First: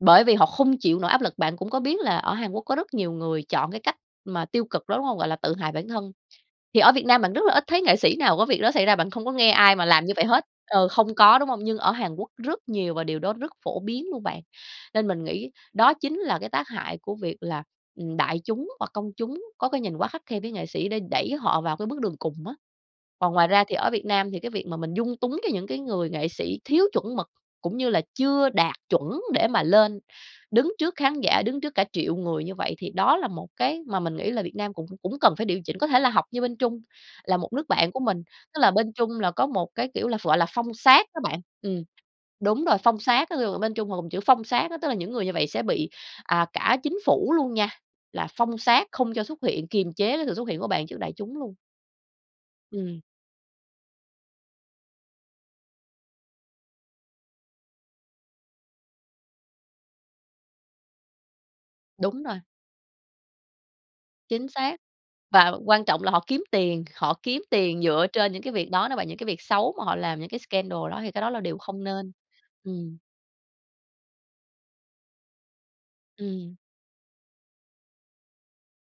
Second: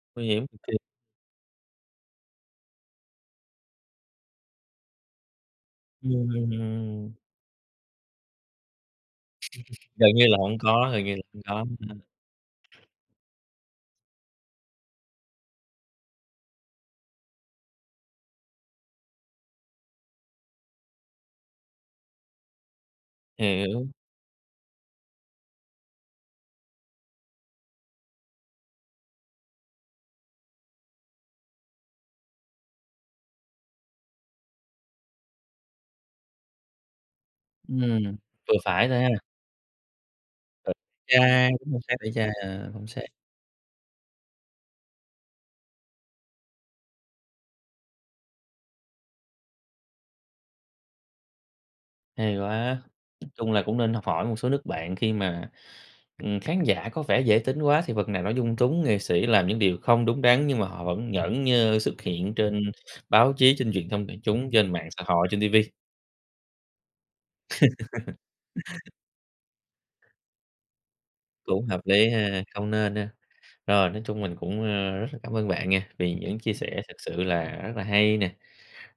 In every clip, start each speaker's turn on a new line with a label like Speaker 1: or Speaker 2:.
Speaker 1: Bởi
Speaker 2: Nguy
Speaker 1: vì
Speaker 2: hiểm
Speaker 1: họ
Speaker 2: kì.
Speaker 1: không chịu nổi áp lực, bạn cũng có biết là ở Hàn Quốc có rất nhiều người chọn cái cách mà tiêu cực đó, đúng hông? Gọi là tự hại bản thân. Thì ở Việt
Speaker 2: Ừm.
Speaker 1: Nam bạn rất là ít thấy nghệ sĩ nào có việc đó xảy ra, bạn không có nghe ai mà làm
Speaker 2: Gần
Speaker 1: như vậy
Speaker 2: như là
Speaker 1: hết,
Speaker 2: hổng
Speaker 1: ờ,
Speaker 2: có, gần
Speaker 1: không
Speaker 2: như là
Speaker 1: có đúng hông?
Speaker 2: hông
Speaker 1: Nhưng
Speaker 2: có
Speaker 1: ở
Speaker 2: ha.
Speaker 1: Hàn Quốc rất nhiều và điều đó rất phổ biến luôn bạn. Nên mình nghĩ đó chính là cái tác hại của việc là, ừm, đại chúng hoặc công chúng có cái nhìn quá khắt khe với nghệ sĩ đã đẩy họ vào cái bước đường cùng á. Còn ngoài ra thì
Speaker 2: Hiểu.
Speaker 1: ở Việt Nam thì cái việc mà mình dung túng cái những cái người nghệ sĩ thiếu chuẩn mực, cũng như là chưa đạt chuẩn để mà lên đứng trước khán giả, đứng trước cả triệu người như vậy thì đó là một cái mà mình nghĩ là Việt Nam cũng cũng cần phải điều chỉnh. Có thể là học như bên Trung, là một nước bạn của
Speaker 2: Ừm,
Speaker 1: mình,
Speaker 2: vừa
Speaker 1: tức là
Speaker 2: phải
Speaker 1: bên
Speaker 2: thôi ha.
Speaker 1: Trung là có một cái kiểu là ph gọi là
Speaker 2: Ờ.
Speaker 1: phong sát á bạn.
Speaker 2: Chai đúng, phong
Speaker 1: Ừm,
Speaker 2: sát tẩy chay,
Speaker 1: đúng
Speaker 2: ờ,
Speaker 1: rồi,
Speaker 2: phong
Speaker 1: phong
Speaker 2: sát.
Speaker 1: sát, ví dụ bên Trung họ dùng chữ phong sát á, tức là những người như vậy sẽ bị, à, cả chính phủ luôn nha, là phong sát không cho xuất hiện, kiềm chế cái sự xuất hiện của bạn trước đại chúng luôn.
Speaker 2: Hay quá.
Speaker 1: Ừm.
Speaker 2: Nói chung là cũng nên học hỏi một số nước bạn khi mà, ừm, khán giả có vẻ dễ tính quá thì phần nào nó dung túng nghệ sĩ làm những điều không đúng đắn, nhưng mà họ vẫn nhởn nhơ xuất
Speaker 1: Đúng
Speaker 2: hiện
Speaker 1: rồi.
Speaker 2: trên báo chí, trên truyền thông đại
Speaker 1: Chính
Speaker 2: chúng, trên
Speaker 1: xác.
Speaker 2: mạng xã hội, trên ti
Speaker 1: Và
Speaker 2: vi.
Speaker 1: quan trọng là họ kiếm tiền, họ kiếm tiền dựa trên những cái việc đó nó và những cái việc xấu mà họ làm những cái scandal đó thì cái đó là điều
Speaker 2: Cũng hợp
Speaker 1: không
Speaker 2: lý
Speaker 1: nên.
Speaker 2: ha, không nên
Speaker 1: Ừm.
Speaker 2: ha. Rồi, nói chung mình cũng, ờ, rất là cảm ơn bạn nghe vì những chia
Speaker 1: Ừm.
Speaker 2: sẻ thật sự là rất là hay nè,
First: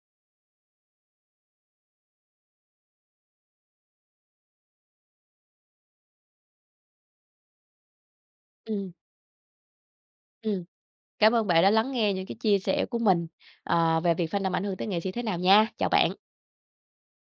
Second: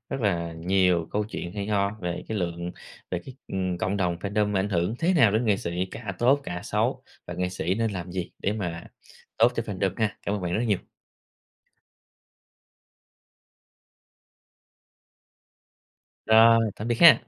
Speaker 2: rất là nhiều câu chuyện hay ho về cái lượng về cái, ừm, cộng đồng fandom ảnh hưởng thế nào đến nghệ sĩ, cả tốt cả xấu và nghệ sĩ nên làm gì để mà
Speaker 1: Ừm.
Speaker 2: tốt cho fandom ha. Cảm ơn bạn rất
Speaker 1: Ừm.
Speaker 2: là nhiều.
Speaker 1: Cảm ơn bạn đã lắng nghe những cái chia sẻ của mình, ờ, về việc fandom ảnh hưởng tới nghệ sĩ thế nào nha. Chào bạn.
Speaker 2: Rồi, tạm biệt ha.